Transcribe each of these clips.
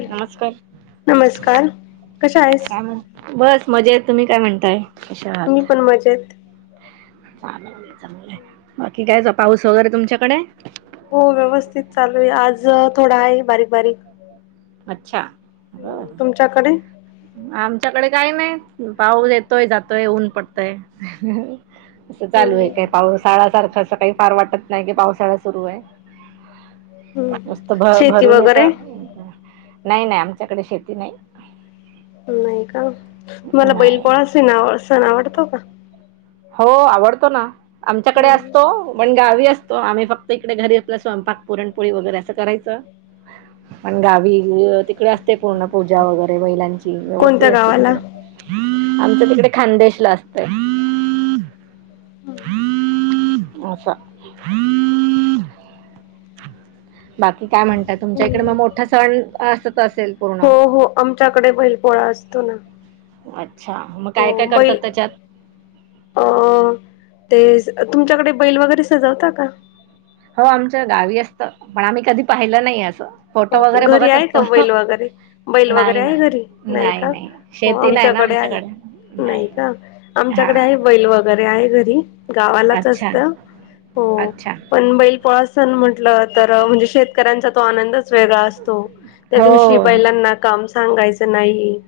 नमस्कार नमस्कार कशा आहेस काय म्हण बस मजेत तुम्ही काय म्हणताय? कशा आहात? मी पण मजेत बाकी काय पाऊस वगैरे तुमच्याकडे? हो व्यवस्थित चालू आहे आज थोडा आहे बारीक बारीक अच्छा ब चाकडे आमच्याकडे काही नाही पाऊस येतोय जातोय ऊन पडतय असं चालू आहे हम्म, काय पाऊसाळा सारखं असं काही फार वाटत नाही कि पावसाळा सुरू आहे हम्म. मस्त भ शेती भरून वगैरे येतं नाही नाही आमच्याकडे शेती नाही नाही का मला बैल नाही पोळा सीण सण आवडतो का? हो आवडतो ना आमच्याकडे हम्म. असतो पण गावी असतो तो आम्ही फक्त इकडे घरी आपल्या स्वयंपाक पुरणपोळी वगैरे असं करायचं. पणं गांवी तिकडे असते पूर्ण पूजा वगैरें महिलांची व्यवस्थित कोणत्या असते गावाला तिकडे आमचं तिके खान्देश लां असतेय हं अश्या हं बाकी कायं म्हणतांत तुमच्याकडे इकडे हम्म. मंग मोठां संण असतं असेलं हो हो आमच्यांकडे बैल पोळां असतो नां अच्छा मग हों काय काय करतात बईलं त्याच्यात? अं ते तुमच्यांकडे बैल वगैरें सजवतां कां हो आमच्यां गांवी असतां पणं आम्हीं कधीं पाहिलं नाहीं असं फोटो हो वगैरे घरी बघत आहे असतो. कां बैल वगैरें बैल वगैरे नाही आहे नाही घरी नाहीं नाही कां नाही हो शेती नाही ना आमच्यांकडे आहे आमच्याकडे नाहीं नाही. कां हा आमच्यांकडे आहे बैल वगैरें घरी घरी आहे गांवालाच अच्छा असतं हो अच्छा पणं बैईय पोळासणं म्हटलं तरं म्हणजे शेतकऱ्यांचा तो आनंदाचां वेगळां असतो त्यां हो दिवशी बैलांना कामं सांगायचं नाहीं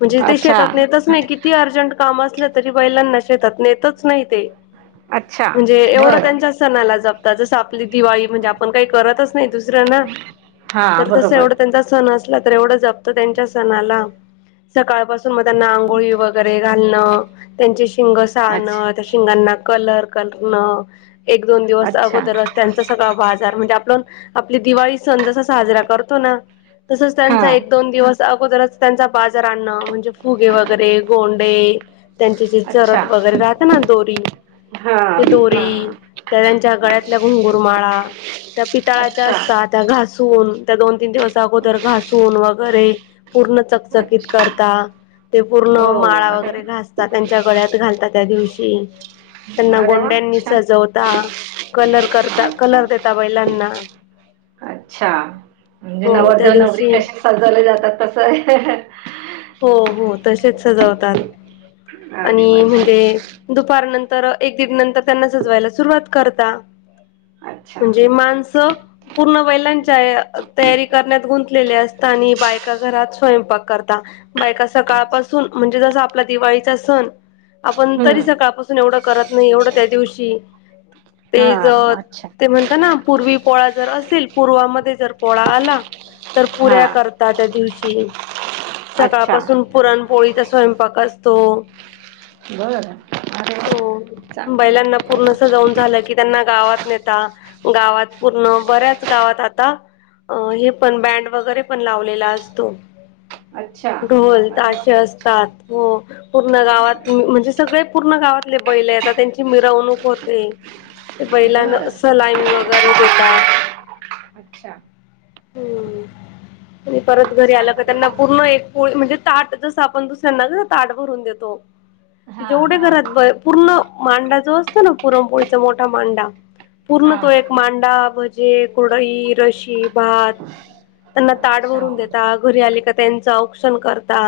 म्हणजे ते अच्छा शेतांत नेतचं नाहीं किती अर्जंट कामं असलं तरी बैलानां नेतं चं नाहीं अच्छा म्हणजेव बरं. त्यां सणांला जतातं जसं आपली दिवाळी म्हणजे आपणं कांहीं करतंच नाहीं दुसऱ्यांना हा तरं तसं बरोबर एवढं त्यांचा संण असलां तरं एवढं जप्तो त्यांच्या सणांला सकाळंपासून त्यांना आंघोळी वगैरें घालणं त्यांचे सिंग अच्छा सारंन शिंगांना कलर करं नं एक दोन दिवस अच्छा अगोदर त्यांचा सगळां बाजांर म्हणजे आपणं आपली दिवाळी सणं जसां सांजरा करतो नां तसंच हा त्यांचा एक दोन दिवस अगोदरचं त्यांचा बाजांर आणणं म्हणजे फुगे वगैरे गोंडे त्यांचे जे अच्छा चरट वगैरे राहते नां दोरी हा ते हा दोरी त्यां त्यांच्या गळ्यांतल्या अच्छ घुंगूरमांळा त्यां पितळांच्या अच्छा असतांत त्यां घासूंन त्यां दोन तीन दिवसं अगोदर घासूंन वगैरें पूर्ण चकचकीत अच्छा करतां ते हो पूर्ण मांळा अरे वगैरें घांस त्यांच्या गळ्यांत घालतां त्यां दिवशी त्यांना अरे वा गोंड्यांनी अच्छा सजवतां कलर देतां अच्छा कलर देतां बैलांना अच्छा म्हणजे हो त्या नवर्धव नवरी दिवशी कशी सजवले जातांत तसं आहे हो हो तसेच सजवतांत अरे वा आणि म्हणजे छान दुपार नंतर एक दीड नंतर त्यांना सजवायंला सुरुवानत करतांत म्हणजे छान माणसं पूर्ण बैलांच्या तयारी करण्यांत गुंतलेल्या असतांत आणि बायकां घरांत स्वयंपाक करतां बायकां अच्छा अच्छा सकाळंपासून म्हणजे जसं आपलां दिवाळीचा संण आपणं तरी हम्म सकाळंपासून एवढं करतं नाहीं एवढं त्यां दिवशी ते हा जे अच्छा ते म्हणतांत नां पूर्वी पोळा जरं असेल पूर्वामध्ये जरं पोळा आंला तरं हा पुऱ्यां करतांत त्यां त्यां दिवशी अच्छा सकाळंपासून पुरणंपोळीचां स्वयंपाक असतों बरं अरे वा हो चांगलं बैलांना पूर्ण संजांऊन झालं कि त्यांनां गावांत नेता गावांत पूर्ण बऱ्यांच गावांत आंता अं हे पणं बँड वगैरें पणं लावलेला असतों अच्छा ढोल अरे ताशे वा असे छान असतांत हो पूर्ण गावांत म्हणजे सगळें पूर्ण गावांत बैले त्यांची मिरवणूंक होते ते बैलांना बरं सलामी वगैरें देतांत तां अच्छा हम्म आणि परत घरी छान आला का म्हणजे त्यांना आपण पूर्ण एक पोळी म्हणजे ताट जस आपण दुसऱ्यांना ताट भरून देतो हा जेवढे हा घरात पूर्ण मांडा जो असतो ना पुरण पोळीचा मोठा मांडा पूर्ण हा तो एक मांडा भजे कुरडई रशी भात त्यांना ताट अच्छा भरून देता घरी आले का त्यांच औक्षन करता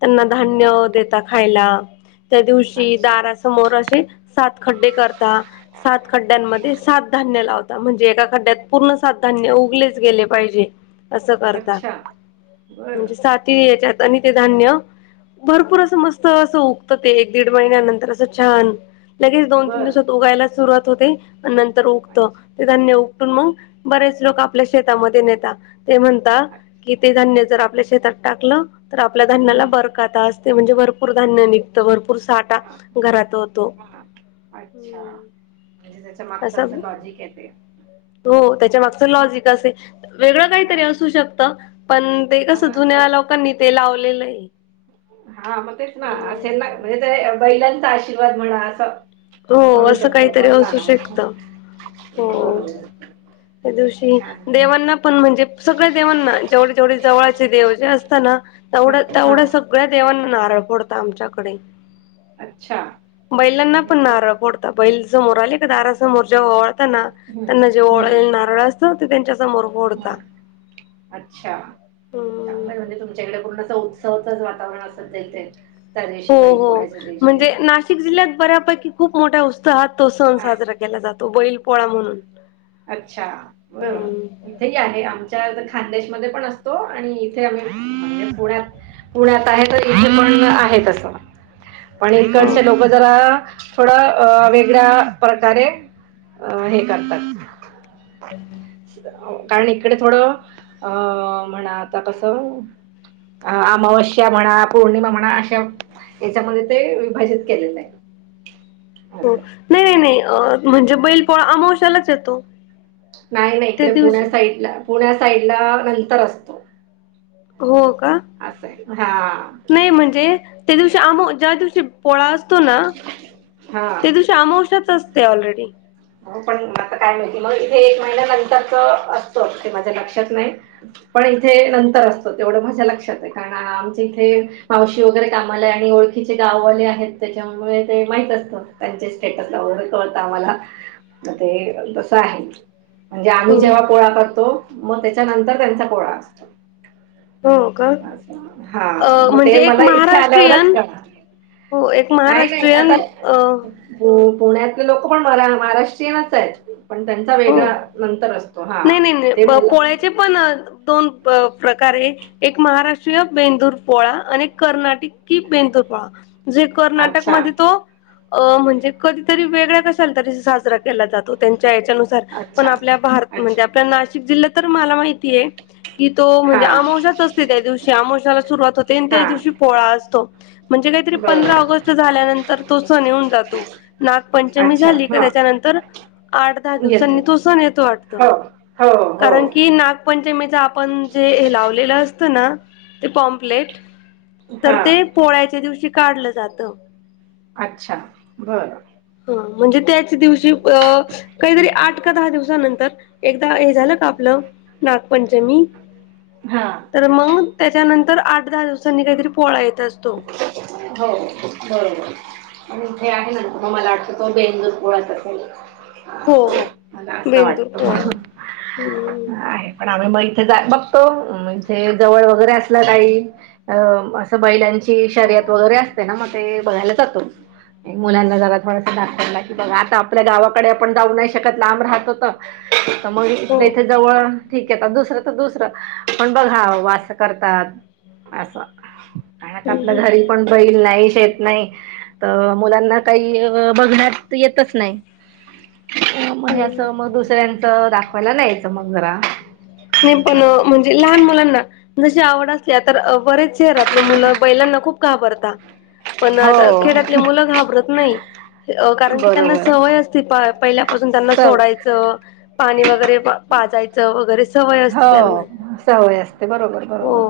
त्यांना धान्य बर. देता खायला त्या दिवशी अच्छा दारासमोर असे सात खड्डे करता सात खड्ड्यांमध्ये सात धान्य लावता म्हणजे एका खड्ड्यात पूर्ण सात धान्य उगलेच गेले पाहिजे असं करता अच्छा बर म्हणजे साती याच्यात आणि ते धान्य भरपूर असं मस्त असं उगतं ते एक दीड महिन्यानंतर असं छान लगेच दोन तीन बर दिवसात उगायला सुरवात होते आणि नंतर उगतं अच्छा ते धान्य उपटून मग बरेच लोक आपल्या शेतामध्ये नेतात ते म्हनता की ते धान्य जर आपल्या शेतात टाकलं तर आपल्या धान्याला हम्म. बरकात असते म्हणजे भरपूर धान्य निघतं भरपूर साठा हा घरात होतो हा अच्छा म्हणजे त्याच्या मागच अस असं लॉजिक आहे ते हो त्याच्या मागच लॉजिक असे वेगळं हा. काहीतरी असू शकतं पण ते हा कसं जुन्या असं लोकांनी ते लावलेलं आहे हा मग तेच ना असेल ना म्हणजे ते बैलांचा आशीर्वाद म्हणा असं हो असं काहीतरी असू शकतं बर त्या दिवशी देवांना पण म्हणजे सगळ्या देवांना जेवढे जेवढे जवळाचे देव जे असता ना हा तेवढं हा तेवढं सग गळ्या देवांना नारळ फोडता आमच्याकडे अच्छा. बैलांना म्हणजे पण नारळ फोडता बैल समोर आले का दारासमोर जे ओवाळताना हम्म त्यांना जे नारळ अस हो त्यांच्या समोर फोडता हम अच्छा हम्म चांगलं आहे म्हणजे तुमच्याकडे पूर्ण अस उत्सवाचंच वातावरण असल हो हो म्हणजे ना शिक जिल्ह्यात बऱ्यापैकी खूप मोठ्या उत्साहात तो सण आ, साजरा केला जातो बैल पोळा म्हणून अच्छा हम्म बर इथेही आहे आमच्या खान्देश मध्ये पण असतो आणि इथे आम्ही पुण्यात पुण्यात आहे तर इथे पण आहे तसं पण हो इकडचे लोक म जरा थोडं वेगळ्या प्रकारे हे करतात [inaudible] कारण इकडे थोडं अ म्हणा आता कसं अ अमावश्या म्हणा पौर्णिमा म्हणा अशा याच्यामध्ये ते विभाजित केलेलं आहे हो असं नाही नाही नाही अ म्हणजे बैल पोळा अमावश्यालाच येतो नाही नाही त्या इकडे दिवशी पुण्या साईडला पुण्या साईडला नंतर असतो हो का असं आहे हा नाही म्हणजे त्या दिवशी आम ज्या दिवशी पोळा असतो ना हा त्या दिवशी अमावश्याच अस ते ऑलरेडी हो पण आता काय माहिती मग इथे एक महिन्या नंतरच असतं ते माझ्या लक्षात नाही पण इथे नंतर असतो तेवढं माझ्या लक्षात आहे कारण आमच्या इथे मावशी वगैरे कामाला ये आणि ओळखीचे गाववाले आहेत, त्याच्यामुळे ते माहित असतं. त्यांच्या स्टेटस [unintelligible] अवर कळत आम्हाला. म ते तस आहे, म्हणजे आम्ही हो जेव्हा पोळा करतो मग त्याच्यानंतर त्यांचा पोळा असतो. हो का अ हां मग ते म्हणजे एक मला इथे आल्यावरच महाराष्ट्रीयन कळा हो एक नाही नाही, आता महाराष्ट्रीयन अ पु-पुण्यातले लोक पण मरा-महाराष्ट्रीयनच आहेत, पण त्यां चा हो वेगळा नंतर असतो हां, नाही नाही नाही ते प मला पोळ्याचे पण दोन प-प्रकारे एक महाराष्ट्र ष्ट्रीय बेंदूर पोळा आणि कर्नाटिकी बेंदूर पोळा, जे कर्नाटक अच्छा मध्ये तो अ म्हणजे कधीतरी वेगळ्या कशाला तरी साजरा केला जातो, त्यांच्या याच्यानुसार पण अच्छा आपल्या भार, अच्छा म्हणजे आपल्या नाशिक जिल्हात तर मला माहितीये कि तो हा म्हणजे आमावशाच असते, त्या दिवशी आमोशाला सुरुवात होते अन त्या हा दिवशी पोळा असतो. म्हणजे काहीतरी पंधरा बरोबर ऑगस्ट झाल्यानंतर, तो सण येऊन जातो. नागपंचमी अच्छा झाली का हा त्याच्यानंतर, आठ दहा दिवस सनी येतो तो सण येतो वाटत, हो हो हो कारण की नाग पंचमीच आपण जे हे लावलेलं असतं ना, ते पॉम्पलेट तर हा ते पोळ्याच्या दिवशी काढलं जातं. अच्छा, बरं हं म्हणजे त्याच दिवशी अ काहीतरी हम्म. आठ का दहा दिवसानंतर एकदा हे झालं का आपलं, नागपंचमी हां. तर मग त्याच्यानंतर आठ दहा दिवसांनी काहीतरी पोळा येत असतो. हो, बरोबर. आणि इथे आहे ना, तो मला वाटत तो बेंदुर पोळाचा हो हो [unintelligible] मला असं बेंदूर वाटतं पोळा हम्म [unintelligible] आहे. पण आम्ही मग इथे बघतो, इथे जवळ वगैरे असलं काही अ असं बैलांची शर्यत वगैरे असते ना, मग ते बघायला जातो मि. मुलांना जरा थोडासा दाखवला की, बघा आता आपल्या गावाकडे आपण जाऊ नाही शकत, लांब राहतो तर [inaudible] [unintelligible] इथल्या हो इथं जवळ ठीक ये, तर दुसरं, तर दुसरं पण बघा व अस करतात, असं. आपलं हम्म घरी पण बैल नाही, शेत नाही. त मुलांना काही बघण्यात, येतच नाही. मग हे हम्म असं, म दुसऱ्यांचं दाखवायला न्यायचं मग जरा. नही पण, असं. म्हणजे लहान मुलांना जशी आवड असल्या, तर बरेच शहरातले मुलं बैलांना खूप काबरताात. पण त हो खेड्यातले मुलं घाबरत नाही. अ कारण की त्यांना बरोबर सवय असते, प-प हिल्यापासून त्यांना सव सोडायचं. पाणी वगैरे प-पाजयचं वगैरे स हो सवय असते, बरोबर-बरोबर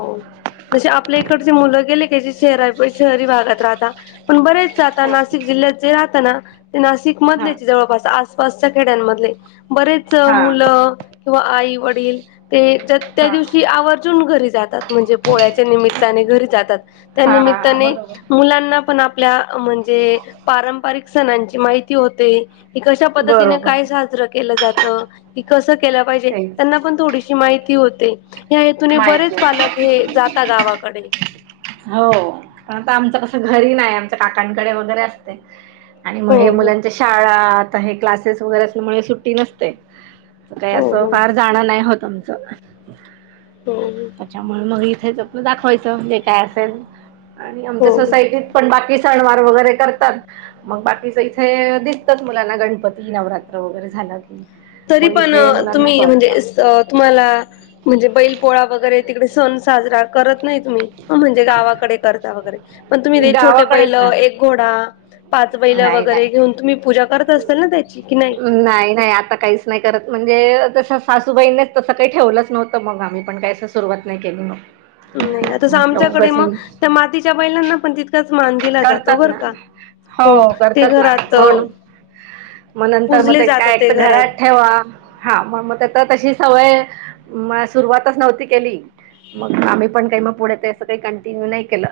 जशे आपल्या इकडचे मुलं गेले कीं, ते शरा-शहरी भागात राहता, पण बरेच साठाणा, नाशिक जिल्ह्यात जे राहता ना, ते नाशिक हा मदलेच जवळास, आस पासच्या खेड्यांमधले, बरेच हा मुलं किंवा आई वडील ते ज त्या हा दिवशी आवर्जून घरी जातात. म्हणजे पोळ्याच्या निमित्ताने घरी जातात, त्या हा निमित्ताने, बरोबर मुलांना पण आप ल्या म्हणजे पारंपारिक सणांची माहिती होते. की कशा पद्धतीने बरोबर काय साजरं केलं जातं, की कसं केलं पाहिजे, त्यांना तेच पण थोडीशी माहिती होते, ह्या हेतूने माहिती बरेच पालक हे जाता गावाकडे. हो, पण आता आमच कसं घरी नाही आमच काकांकडे वगैरे असते. आणि म हो हे हो मुलांच्या शाळा आता हे क्लासेस वगैरे असल्यामुळे सुट्टी नसते. काय हो असं हो फार जाणं नाही होत आमचं. हम्म. त्याच्यामुळे मग इथेच आपल दाखवायचं जे काय असेल, आणि आमच्या हो हो सोसायटीत पण बाकी सणवार वगैरे करतात. मग बाकीच इथे दिसतात मुलांना गणपती, नवरात्र वगैरे झालं की. तरी मग पण इथे मुलांना तुम्ही म्हणजे कळत अस तुम्हाला, म्हणजे बैल पोळा वगैरे तिकडे सण साजरा करत नाहीत मी, म्हणजे गावाकडे करता वगैरे, पण तुम्ही ते छोटे बैल गावाकडेच ना एक घोडा पाच बैल नाही वगैरे नाही घेऊन तुम्ही पूजा करत असताल ना त्याची की नाही? नाही नाही आत्ता काहीच नाही करत म्हणजे कसं सासूबाईंनेच तसं काही ठेवलंच नव्हतं मग आम्ही पण काय अस सुरुवात नाही केली म. नाही तसं आमच्याकडे म, त्या मातीच्या बैलांना पण तितकाच मान दिला जातो करतात बरं ना का. हो, ते घरात म नंतर म ते काय एक तर घरात ठेवा. हा म म त-तशी सवय, म सुरुवातच नव्हती केली. मग आम्ही पण काय म पुढे ते असं काही कंटिन्यू नाही केलं.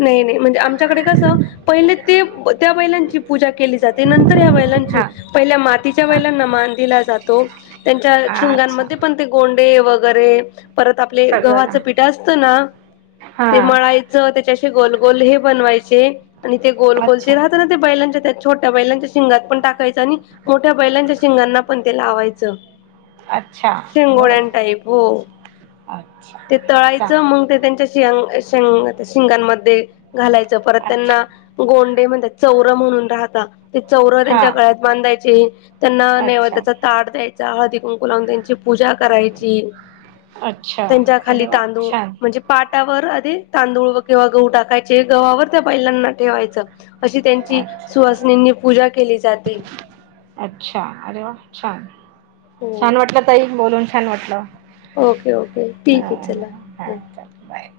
नाही नाही म्हणजे आमच्याकडे कसं पहिले ते त्या बैलांची पूजा केली जाते नंतर ह्या बैलां ची, हा पहिले मातीच्या बैलांना मान दिला जातो, त्यांच्या हा अच्छा शिंगांमध्ये पण ते गोंडे वगैरे, परत आपले गव्हाच सगळं पिठ असतं ना, हा ते मळाय चं त्याचे असे गोल गोल हे बनवायचे, आणि ते गोल गोल जे अच्छा राहत न बैलांच्या त्या छोट्या बैलांच्या शिंगात पण टाकायच आणि मोठ्या बैलांच्या शिंगांना पण ते लावायचं. अच्छा शिंगोळ्या बरं न टाईप हो, अच्छा ते तळायचं चांग मग ते त्यांच्या शंग - शिंग - शिंगांमध्ये घालायचं परत त्यांना अच्छा गोंडे म्हणतात, चौरा म्हणून राहता, ते चौर हा त्यांच्या गळ्यात बांधायचे. त्यांना अच्छा नैवेद्याच ताट द्यायचा हळदी कुंकू लावून त्यांची पूजा करायची. अच्छा त्यांच्या खाली अरे वा तांदूळ, छान म्हणजे पाटावर आधी तांदूळ किंवा गहू टाकायचे गव्हावर त्या बैलांना ठेवायचं. अशी त्यांची अच्छा सुहासनींनी पूजा केली जाते. अच्छा अरे वा छान, हो छान वाटलं ताई बोलून छान वाटलं. ओके ओके ठीक हा आहे चला. हा हो चालेल बाय